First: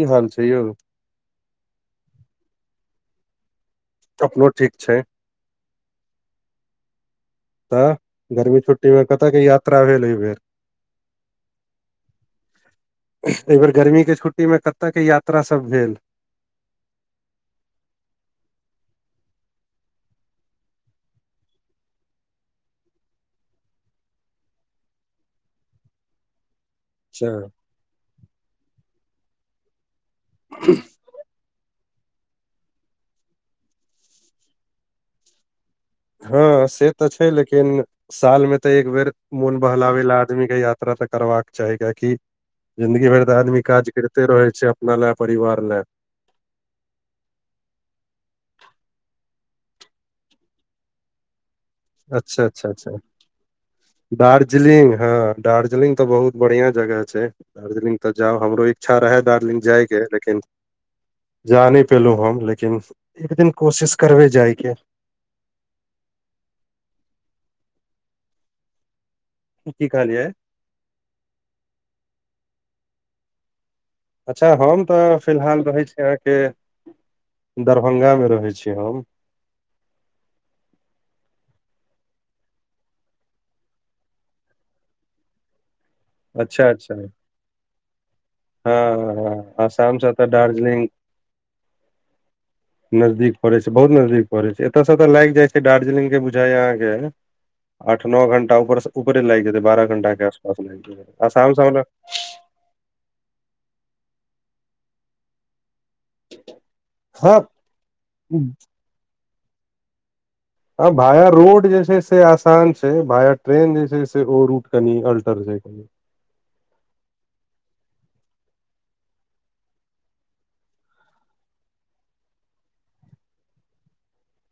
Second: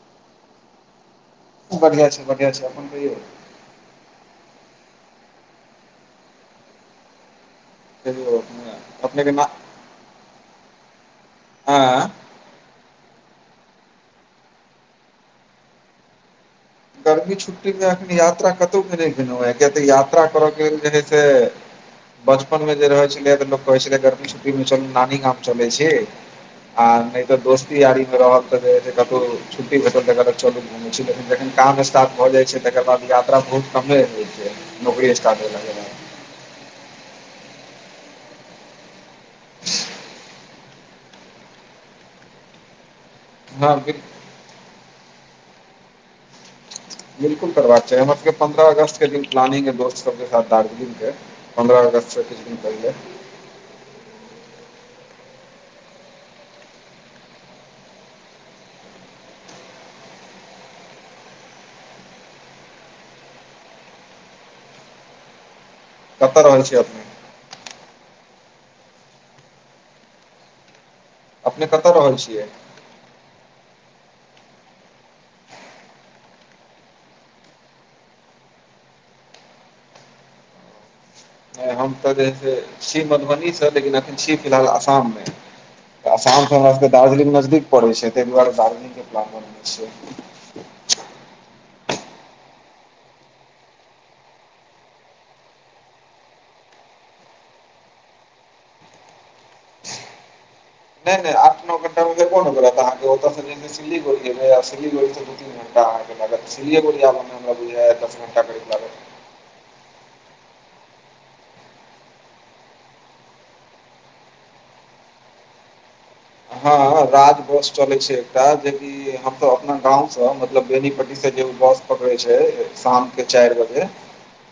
कि हाल छै यौ बढ़िआ छै बढ़िआ छै अपन कहियौ अपनो ठीक छय तऽ कहियौ गर्मी अपने छुट्टी मे कतय अपनेके के न यात्रा भेल एहि बेेर हँ ऐ बेेर गर्मी के छुट्टी मे कते के यात्रा सब भेल गर्मी छुट्टीमे एखन यात्रा कतहुके नय गेलहुँ हेँ किय तऽ यात्रा करयके लेल जे हइ से बचपन मे जे रहै छलै तऽ लोक कहै छल गरम छुट्टी मे नानी गाम चलै छी आ नय तऽ अच्छा, दोस्ती यारी मे रहल तऽ कतहु छुट्टी भेटल देख तऽ चलू घुम छी लेकिन देख काम स्टार्ट भ जाय छै तकर बाद यात्रा बहुत कमे होय छै नौकरी स्टार्ट हो के बाद हँ से तऽ छै लेकिन साल मे तऽ एक बेर मोन बहलाबै ला आदमीक के यात्रा तऽ करबाक चाही कियाकी जिंन्दगी भैर तऽ आदमी हँ काज बिल करिते रहैत छै अपना लए परिवार लए बिलकुल करबाक चाही हमर सभके पन्द्रह अगस्तके द प्लानिंगग दोस्त सभके साथ दार्जिलिंग के पन्द्रह अगस्त अच्छा किछ दिन अच्छा अच्छा पहिले दार्जिलिंग हँ दार्जलिंग तऽ बहुत बढ़िआ जगह छय दार्जलिंग तऽ जाउ हमरो इच्छा रहै दार्जलिंग जायके लेकिन जा नय पेलहु हम लेकिन एक दिन कोशिश करबै जाय के [inaudible] कतऽ रहल छी अपने की कहलियै अपने कतऽ रहे छियै अच्छा हम तऽ फिलहाल रहैत छी अहाँके दरभंगा मे रहैत छी हम हम तऽ जे है से छी मधुबनी सँ लेकिन अखन छी फिलहाल आसाम मे आसाम स अच्छा हमरा सब के अच्छा दार्जलिंग नजदीक पड़ै छै तहि दुआरे हँ दार्जलंग के प्लान बन हँ छै आसाम से तऽ दार्जिलिंग नजदीक पड़ै छै बहुत नजदीक पड़ै छै एतय से एतय लाइग जाइ छै दार्जलिंग के बुझाइ अहके आठ नौ घंटा ऊपर ऊपरे लाग जेतै बारह घंटाे नय नय आठ नओ घंटा मे [inaudible] रहते आओत से सिलीगुड़ी गेलै सिलीगी दून सिलीगुरीए अबै हँ म बुझाए बिस दस घणटा कै आ भाया रोड जे छै से आसान छै भाया ट्रेन जे छै से ओ रूट कनि अल्टर छै हँ राज बस चल छै एकटा जेकि हम तऽ अपना गाँंव मतलब बेनी पट्टी से जे बस पकड़े छै शाम के चारि बजे [inaudible]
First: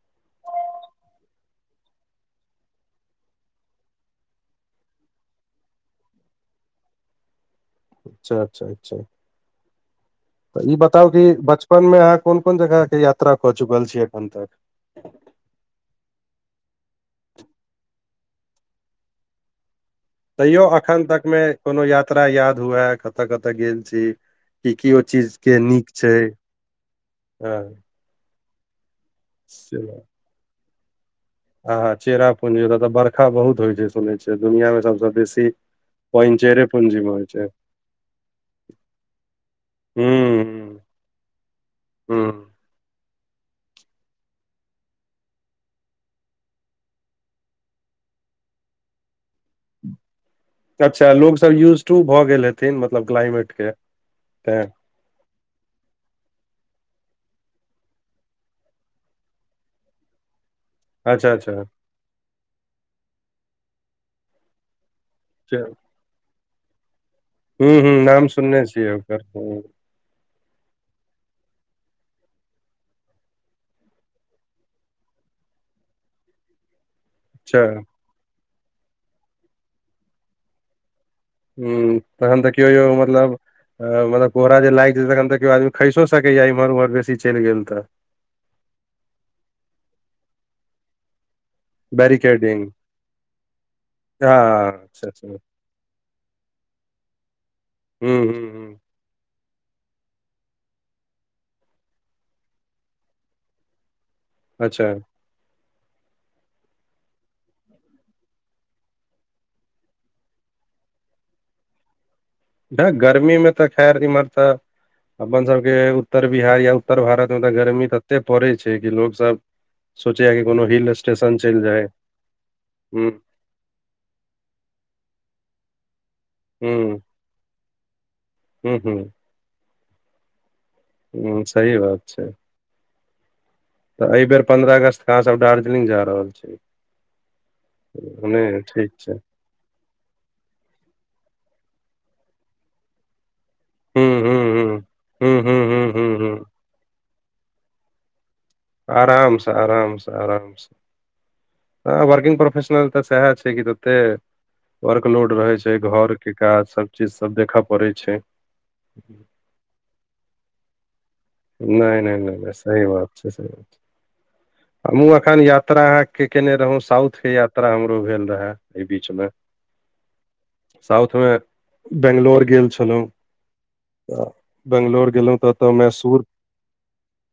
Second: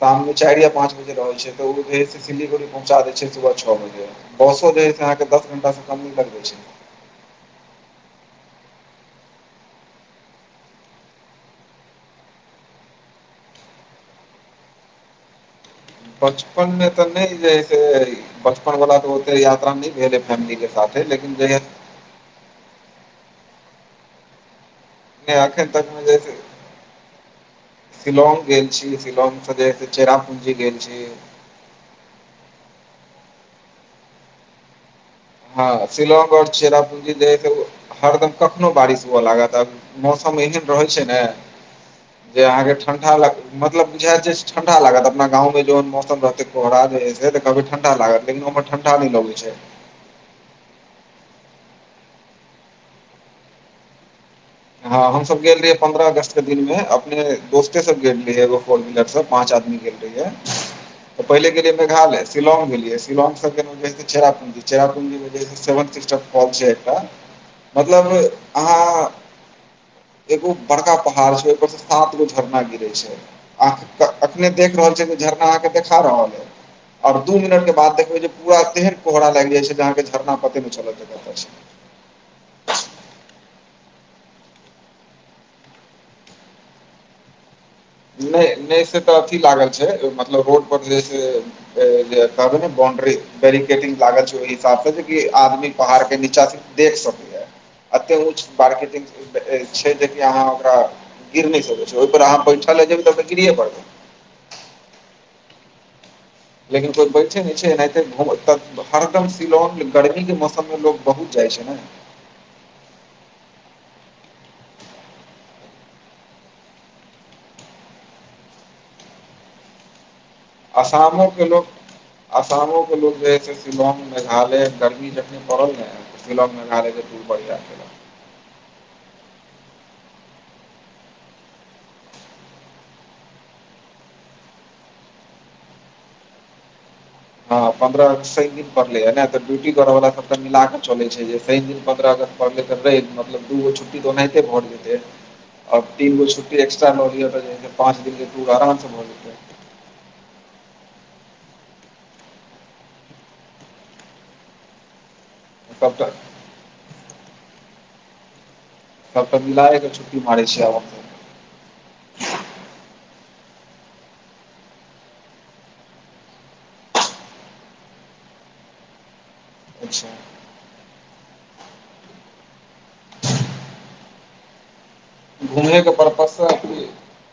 शाममे चाइर या पाँच बजे रहै छै तऽ ओ जे छै से सिलीगुड़ी पहुचा द छै सुबह छओ बजे बसो जे से अहाँकेँ दस घंटास से कम नहि लगै छै, अच्छा अच्छा तऽ ई बताउ कि बचपन मे अहाँ कोन कोन जगह के यात्रा कऽ चुकल छियै एखन तक। बचपन मे तऽ नहि जैसे बचपन वाला तऽ ओते याता नै भेले तैयो अखन तक मे कोनो यात्रा याद हुए कतय कतय गेल छी कि चीज के एखन नीक छै ह शिलग गेल छी सिलग सँ चेरापुंजी गेल छी, आा चेरा पुंजी ओत तऽ वर्षा बहुत होई छै सुनै छै दुनिया सभसँ बेसी हँ शिलोग पानि ओर चेरे पूंजी मे चेरापुंजी होइ जे छै हरदम कखनो बारिश हुआ लागत आब मौसम एहन हूं रहैत छै ने जे हूं अहाँकेँ ठंडा लागत मतलब बुझाय जे ठंडा लागत अपना गाव जन मौसम रहते कोहरा की ठंडा लागत लेकिन ओ ट नै लगे छै। अच्छा लोग सभ यूज टू भऽ गेल हेथिन मतलब क्लाइमेट के तै। हा हम सभ गेल रहियै पंन्द्रह अगस्त के दिन मे अपने दोस्ते सभ गेल रिहे एगो फोर व्हीलर से पाँच आदमी गेल यै। तै अच्छा पहिले अच्छा गेलियै मेघालय, शिलोग गेलियै, शिलोग से फेर चेरापूंजी, चेरापूंजी मे छै एकटा। हू हू मतलब नाम सुनने अहाँ छियै ओकर। एगो बड़का पहाड़ छै ओय पर से सातगो झरना गिरे छै। आ कऽ अखने देख रहल छियै जे झरना अहाँकेँ देखा रहल ए। और दू अच्छा मिनट के बाद देखबे जे पूरा तेहेन कोहरा लाएग जाय छै जे अहाँकेँ झरना पते नै चलत जे कता छै। हु तहन देखियौ यौ मतलब मतलब कोहरा जे लागै छै तखन तै कियौ आदमी खेसो सकय यै इम्हर-उम्हर बेसी चैल गेल तै। नै नै से तऽ अथी लागल छै, मतलब रोड पर जे छै तऽ जे कहबै बैरिकेडिंग नै बाउंड्री बैरिकेडिंग लागल छै ओय हँ हिसाब से जे अच्छा कि अच्छा हुं आदमी पहाड़ के नीचा से देख सकय यै अते ऊच। हुं हुं बारकेडिग दऽ ए छै जे की अहाँ ओकरा गिर नै सकै छै ओय पर अहाँ बैठ तब नै जेबही तबते गिरयै पड़ते। अच्छा लेकिन कोय बैठे नै छै नै तै घूम त हरदम सिलोग गर्मी के मौसम मे लोग बहुत जाए छै नै। गर्मी मे तै खैर इम्हर तै अपन सभके उत्तर बिहार या उत्तर भारत में तै गर्मी तत्ते पड़े छै कि लोग सभ सोचै यै कि कोनो। असामो के चलि लोक जाय असामो के हुं लोक जे हय स शिलोग, मेघालय गर्मी जखनी पड़ल नै ते शिलोंग मेघालय के दूर हू हू हु सही बात छै। तै ए बेर पन्द्रह अगस्त के अहाँ सभ दार्जलिंग जा रहल छी। हा पन्द्रह अगस सँ एक नहि दिन ठीक पहले छै एने तै ड्यूटी करय वला सभ तै मिलाके चले छै जे शैन दिन पन्द्रह अगस्त परले तऽ रैब मे तै दुगो छुट्टी हुं तै ओन्हे। हुं एते भोट हुं देते हुं हुं आ हुं हुं तीनगो हुं छुट्टी एक्स्ट्रा लऽ लिया तै जे छै पाँच दिन के टुर आराम आराम से, आराम से हा वर्किग प्रोफेशनल तै सेहा छै कि तत्ते वर्क लोड रहे छै छै सभटा घर के काज सब चीज सब देखऽ पड़ै छै सब मिलाय के छुट्टी मारे छीयै अहां त नय नय नय नय सही बात छै सही बात छै हम्हु अखन यात्रा अहाँ के केने रहौ साउथ के यात्रा हमरो भेल रहे ए बीच मे अच्छा साउथ मे बैंगलोर गेल छलौं अ बैंगलोर घुमैयो के पर्पस स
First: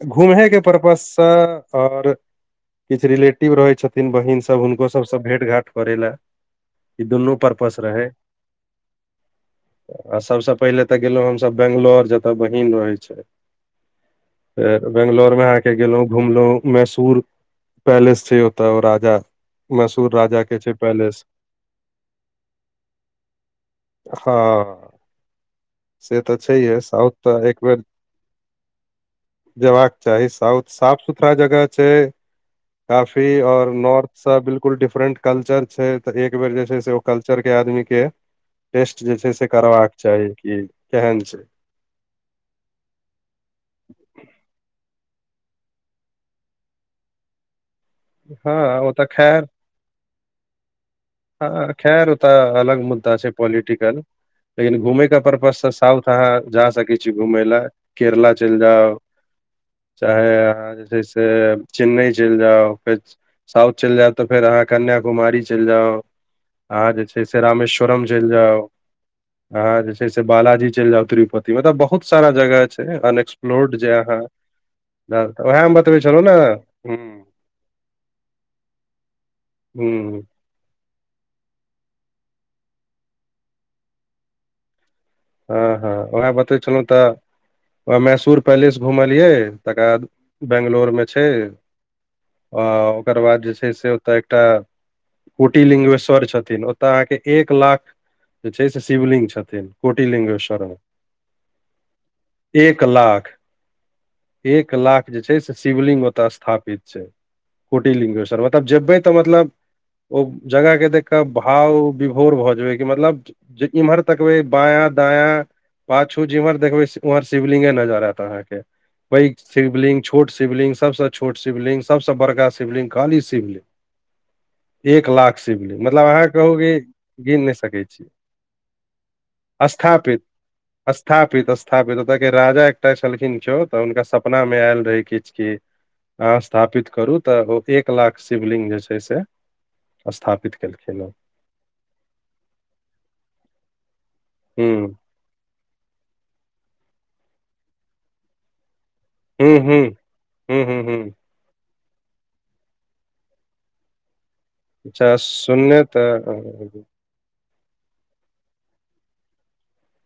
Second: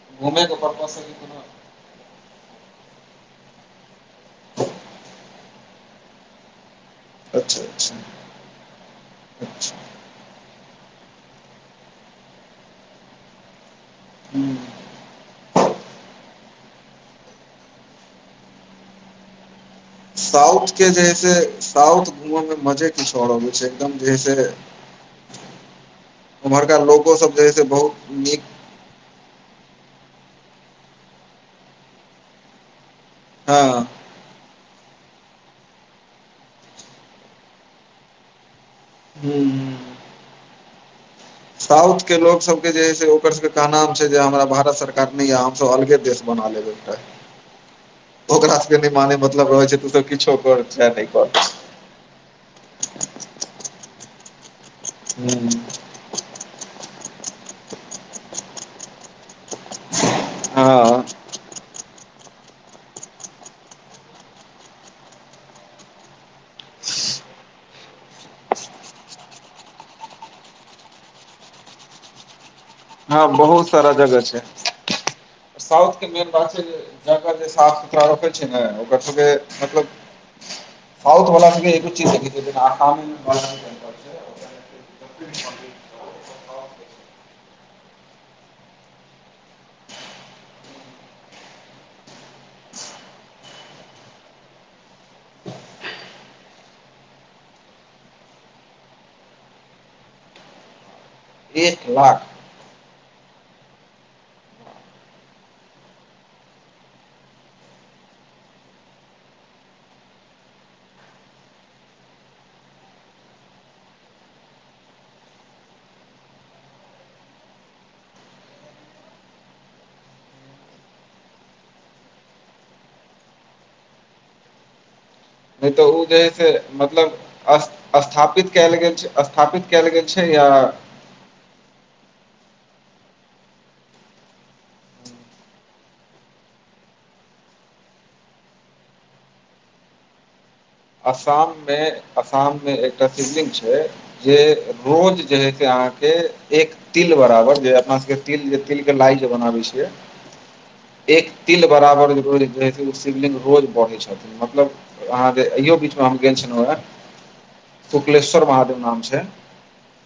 घूमहे के पर्पस स आओर किछ रिले टिव रहै छथिन बहिन सब हुनको सब सऽ भेंट घाट करै लय ई दुनू अच्छा पर्पस रहै अच्छा अच्छा अ सब सऽ पहिले तऽ गेलौ हम सब बैंगलोर जतय बहिन रहै छै ह्म फेर बैंगलोर मे अहाँ के गेलो घुमलो मैसूर पैलेस छै ओतय राजा मैसूर राजा साउथ छै के जे हय पैलेस छै साउथ घूमय मे मजे किछ और आबै छै एकदम जे हँ से से तऽ छैहे साउथ तऽ एक बेर निक जबाक चाही साउथ साफ सुथरा जगह छै काफी आओर हँ नॉर्थ सब बिलकुल डिफरेंट कल्चर छै तऽ एक बेर जे छै से ओ कल्चर के आदमी के टेस्ट जे छै हूँ से हूँ करबाक चाही कि केहन छै साउथ के लोग सब के जे है से ओकर सबके कहनाम छै जे हमरा भारत सरकार न हम सब अलगे देश बना लेबै एकटा ओकरा सबके हँ ओ नय तऽ माने मतलब रहै छै तु सब किछो कर चाहे नय कर ह खरि ओ तऽ अलग मुद्दा छै पोलिटिकल लेकिन घूमै का परर्पज हूँ सऽ साउथ अहाँ जा सकै छी घुमय लए केरला चलि जाउ चाहे अहाँ जे छै हँ से चेन्नइ चलि जाउ फेर साउथ चलि जायब तऽ फेर अहाँ कन्याकुमारी चलि जाउ अहाँ जे छै से रामेश्वरम चलि जाउ आह जे छै से बालाजी चलि जाउ तिरुपति मतलब बहुत सारा जगह छै हँ बहुत अनएक्सप्लोर्ड जे सारा अहाँ जगह छै तऽ उएहे हम साउथ बतबै छलहु ने ह ओरा रखै छै ने ओकर सबके मतलब साउथ वला मे एकु ची देख [unintelligible] हँ हँ उएह बतबै छलहुँ तऽ से ओ मैसूर पैलेस घुमलियै तकर बाद बैंगलोर मे छै आ ओकर बाद जे छै से ओतय एकटा कुटी लिंगेश्वर छथिन ओतऽ अहाँके एक लाख जे छै से शिवलि्ंग छेथिन कोटी लिंगेश्वरम मे एक लाख एक लाख एक लाख जे छै से शिवलिंग ओतय स्थापित छै कोटी लिंग्वेसर मतलब जेबै तऽ मतलब ओ जगह के देख कऽ भाव विभोर भऽ जेबै कि मतलब जे इम्हर तकबै बायाँ दायाँ पाछू जिमहर देखबै उमहर शिवलिंगे नजर एत अहाँके पैघ शिवलिंग छोट शिवलिंग सब स छोट शिवलिंग सभ सँ बड़का शिवलिंग खाली शिवलिंग एक लाख नय तऽ शिवलिंग ओ मतलब जे है अहाँ से कहू कि मतलब गिन नहि अस सकै छी स्थापित कयल गेल स्थापित कयल गेल छै य स्थापित स्थापित ओतऽ के राजा एकटा छलखिन केो तऽ हुनका सपना मे आयल रहै किछु कि अहाँ स्थापित करू तऽ ओ एक लाख शिवलिग जे छै से स्थापित केलखिन। आसाम मे आसाम मे एकटा फिलडिग छै जे हँ रोज जे हे अहाँकेँ एक तिल बराबर जे अपना सभके तिल तिल के लाई जे हुँ बनाबै हुँ छियै हुँ हुँ हुँ हुँ एक तिल बराबर रोज जे है से ओ शिवलिग रोज बढ़ै छथिन मतलब अच्छा सुनने त कुकलेश्वर महादेव नाम छै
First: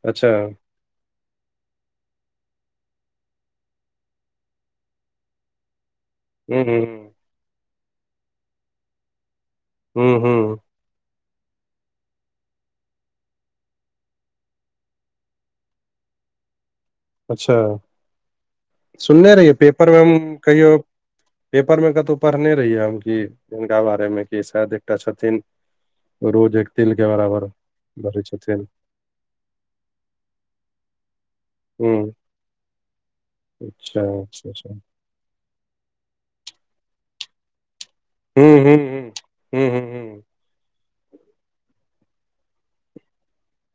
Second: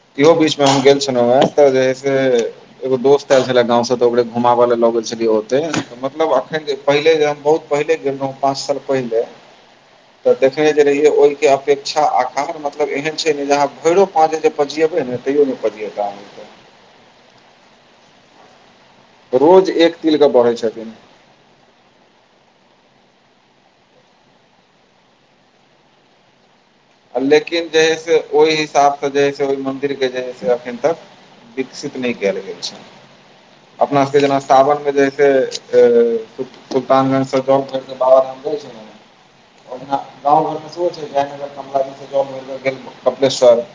अच्छा इहो बीच मे हम गेल छलहुँ हे जे है से एगो दोस आयल छले गाव से तऽ ओ घुमाब ले लग गेल छलियै ओते मतलब हुँ अखन जे हुँ पहिले जे हम बहुत पहिले गेल रहे पाँच साल पहिले हुँ हुँ तऽ हुँ, देखने रहिय ओहि के अपेक्षा आकार मतलब एहन छै ने जेहा भैरो पाँच जे पजियेबे ने तैयो नहि पतियए तहाँकेँ अच्छा सुने रहियै रोज एक पेपर मे हम तिल के बढ़ै कहियो छथिन पेपर मे कतौ पढ़ने रहियै हम कि जिनका बारे मे कि शायद एकटा छथिन रोज एक तेल के आ बराबर लेकिन जे है से भरे ओहि छथिन हिसाबसँ जे ओहि मन्दिर के जे अखन तक विकसित हुँ नहि कयल गेल छै अपना अच्छा सभके जेना अच्छा अच्छा सावन मे जे हइ से सुलतानगंज सँ जब करके बाबा राम जाै छै। ओ गाव घर मे सँ हो छै जयनगर कमलाज जे कपलेश्वर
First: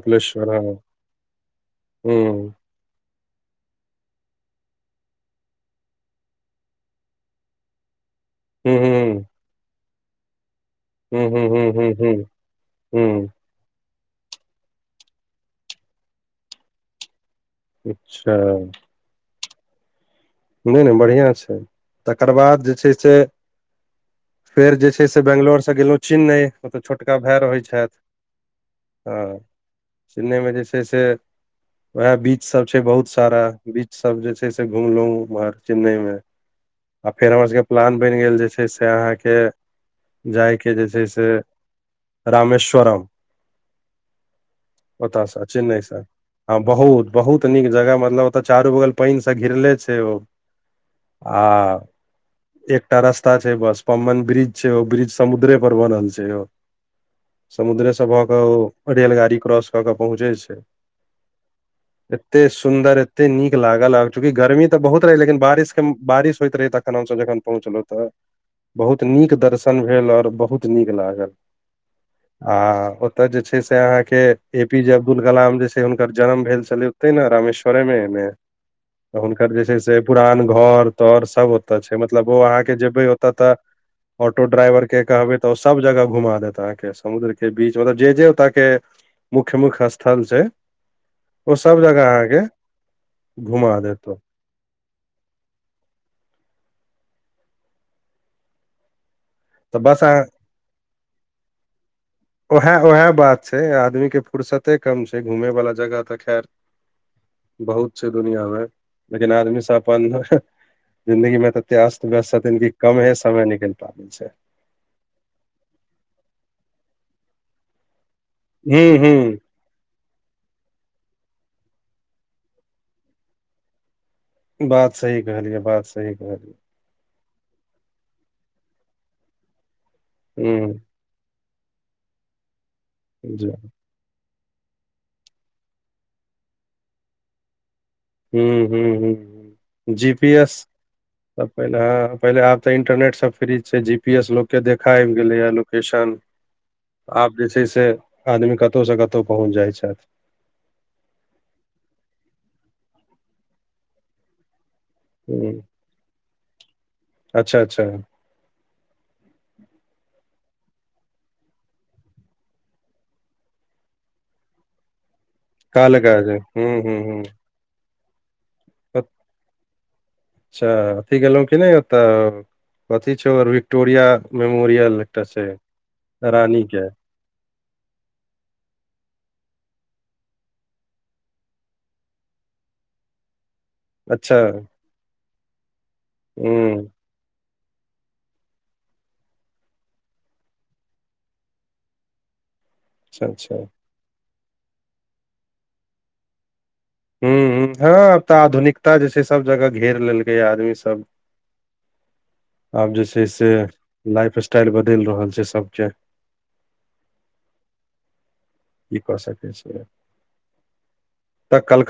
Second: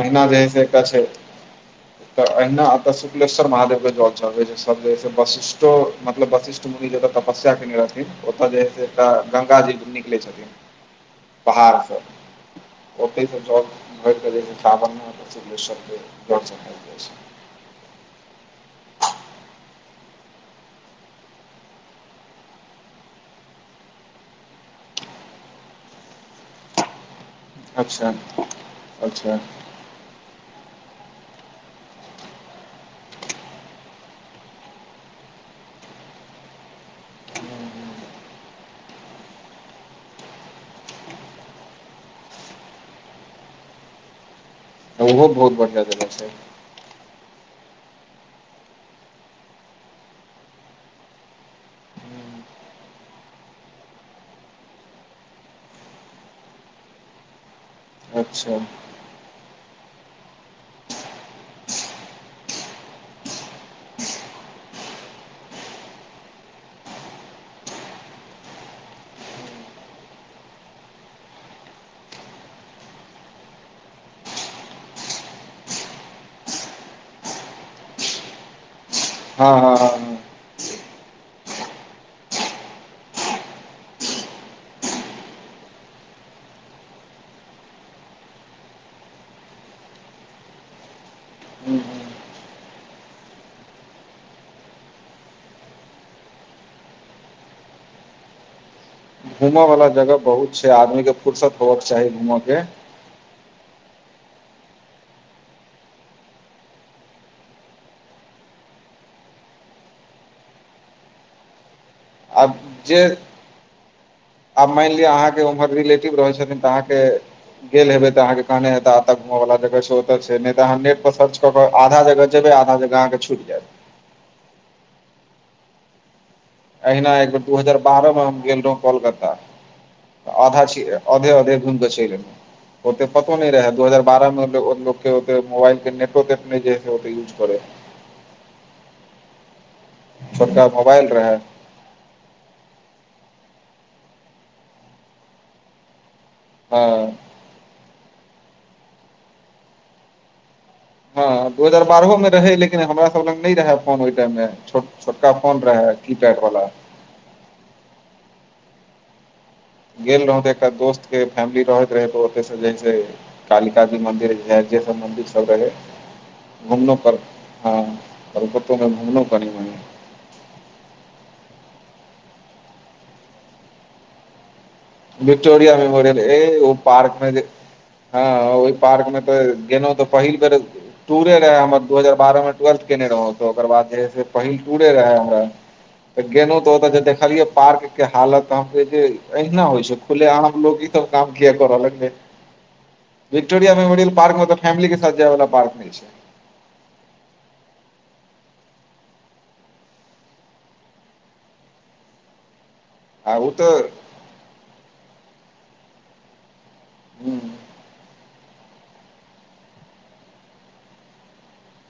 अहिना जे है सेतऽ छै तऽ अहिना एत कुिलेश्वर महादेव के जल सभ वशिष्ठो मतब वशिष्ठ मुवि जे तपस्या के ओतऽ जे है एकटा गंगा जी निकले छथिन। हुँ, हुँ, हुँ, हुँ, हुँ, हुँ, पहाड़सँ ओतस छै। अच्छा। नहि नहि बढ़िआ छै तकर बाद जे छै से। फेर जे छै से बेगलोर से गेलो चेन्नई ओते छोटका भाय रहय छै। छथि हँ अच्छा चिन्नइ मे जे छै से। वएह बीच सभ छै बहुत सारा बीच सभ जे छै से घुमलहु। उम्हर चेन्नइमे आ फेर हमर सभके प्लान बनि गेल जे छै से अहाँकेँ। जायके जे छै से रामेश्वरम। ओत ओहो स बहुत चेन्नई बढ़िआँ सर जगह छै ह। बहुत बहुत नीक जगह मतलब ओत चारू बगल पानि से घिर ले छै ओ। आ। एकटा रस्ता छै बस पेन ब्रिज छै ओ ब्रिज समुद्रे पर बनल छै ओ। समुद्रेसँ भऽ कऽ अच्छा ओ रेलगाड़ी क्रॉस कऽ पहुँचै छै। एते सुंन्दर एते नीक लागल आ चूकि गर्मी तऽ बहुत। रह लेकिन बारिश के बारिश होइत रहै तखन हमस जखन पहुँच तऽ। बहुत नीक दर्शन भेल ओर बहुत नीक लागल। आ ओतय जे छै से अहाँकेँ ए पी जे अब्दुल कलाम जे छै हुनकर जन्म भेल छलै। ने रमेश्वरेमे ने हँ हुनकर हँ जे छै। हँ से हँ पुरान घर तर सभ ओतऽ छै मतलब ओ अहाँकेँ जेबै ओतऽ तऽ। ऑटो ड्राइवर के कहबै तऽ ओ सभ जगह घुमा देत अहाँके समुद्र के बीच मतलब जे जे ओतय के मुख्य मुख्य स्थल छै ओ सभ हूँ जगह हूँ अहाँके घुमा देत औ घूमऽ तऽ वला बस जगह अहाँ बहुत छै आदमी के फुर्सत होव के चाही घूम उएह उएह बात छै आदमी के फर्सते कम छै घूमेवला जगह तऽ खैर बहुत छै दुनिया मे लेकिन आदमी सब अपन जिंन्दगी मे ततै अस्त व्यस्त आब छथिन जे कम है समय निकल पाबै छै आब माइन लिअ अहाँके उम्हर रिलेटिव रहे छथिन तऽ अहाँके गेल हेबे तऽ अहाँके तहने हूं ऐता हूं [inaudible] ओतऽ छै नय तऽ अहाँ नेट पर सर्च कऽ केऽ आधा जगह जेबै आधा जगहके छूटि जायत बात सही कहलियै बात सही कहलियै अहिना एक बेर दू हजार बारह मे हम गेल रहौ कोलकत्ता आधा हूं छिय आधे अधे घूम के चइल एल ओते पतो जी न रहै दू हजार बारह मे केओ के मोबाइल के नेटो तेट ने जे ह ओ यूज करे [unintelligible] जी पी एस छोटका मोबाइल रहे पहिले ह पहिले आब तऽ इंटरनेट से फ्री छय जी पी एस लोक के देखा आबि गेले ये लोकेशन हँ आब जे छै से आदमी कतहु से कतहु पहुँच जाइ छैथ हँ दू हजार बारहो में रहे लेकिन हमरा सब लग नय रहे फोन ओइ टाइम मे छ छोटका हुं फोन रहे की टाइप बला अच्छा अच्छा गेल रहौ तऽ एकटा दोस्त के फैमिली रहैत रहै त ओतयसँ जे से कालिका जी मन्दिर है जे समबन्धित त रहे काल काज हुं घुमलो हुं हुं हँ कलकत्तो मे घुमलो कनी मनी अच्छा अथी गेलो की ने ओतऽ कथी छोर विक्टोरिया मेमोरियल एकटा छै विक्टोरिया मेमोरियल ऐे रानी ओ के पार्क हँ जे ओइ पार्क मे तऽ गेलो तऽ पहिल बेर टूरे रहै हमर दू हजारह मे ट्वेल्थ केने रहो ओकर बाद जे से अच्छा पहिल टूरे रहे हमरा त गेलहु हुं तऽ ओत देखलियै पार्क हालत त अहाँ कहितिए जे अहना होइ छै खुले आम लोग ईसब काम किया कर ल गले अच्छा अच्छा विक्टोरिया मेमोरियल पार्क मे तऽ फैमिली के साथ जाय वला बात नय छैय हुँ हुँ हँ आब तऽ आधुनिकता जे छैय सब जगह घेर लेलकैये आदमी सब आब जे छैय आ से ओ लाइफ स्टाइल बदैल रहल छैय सबके [inaudible] ई कऽ सकैय छी तऽ कलका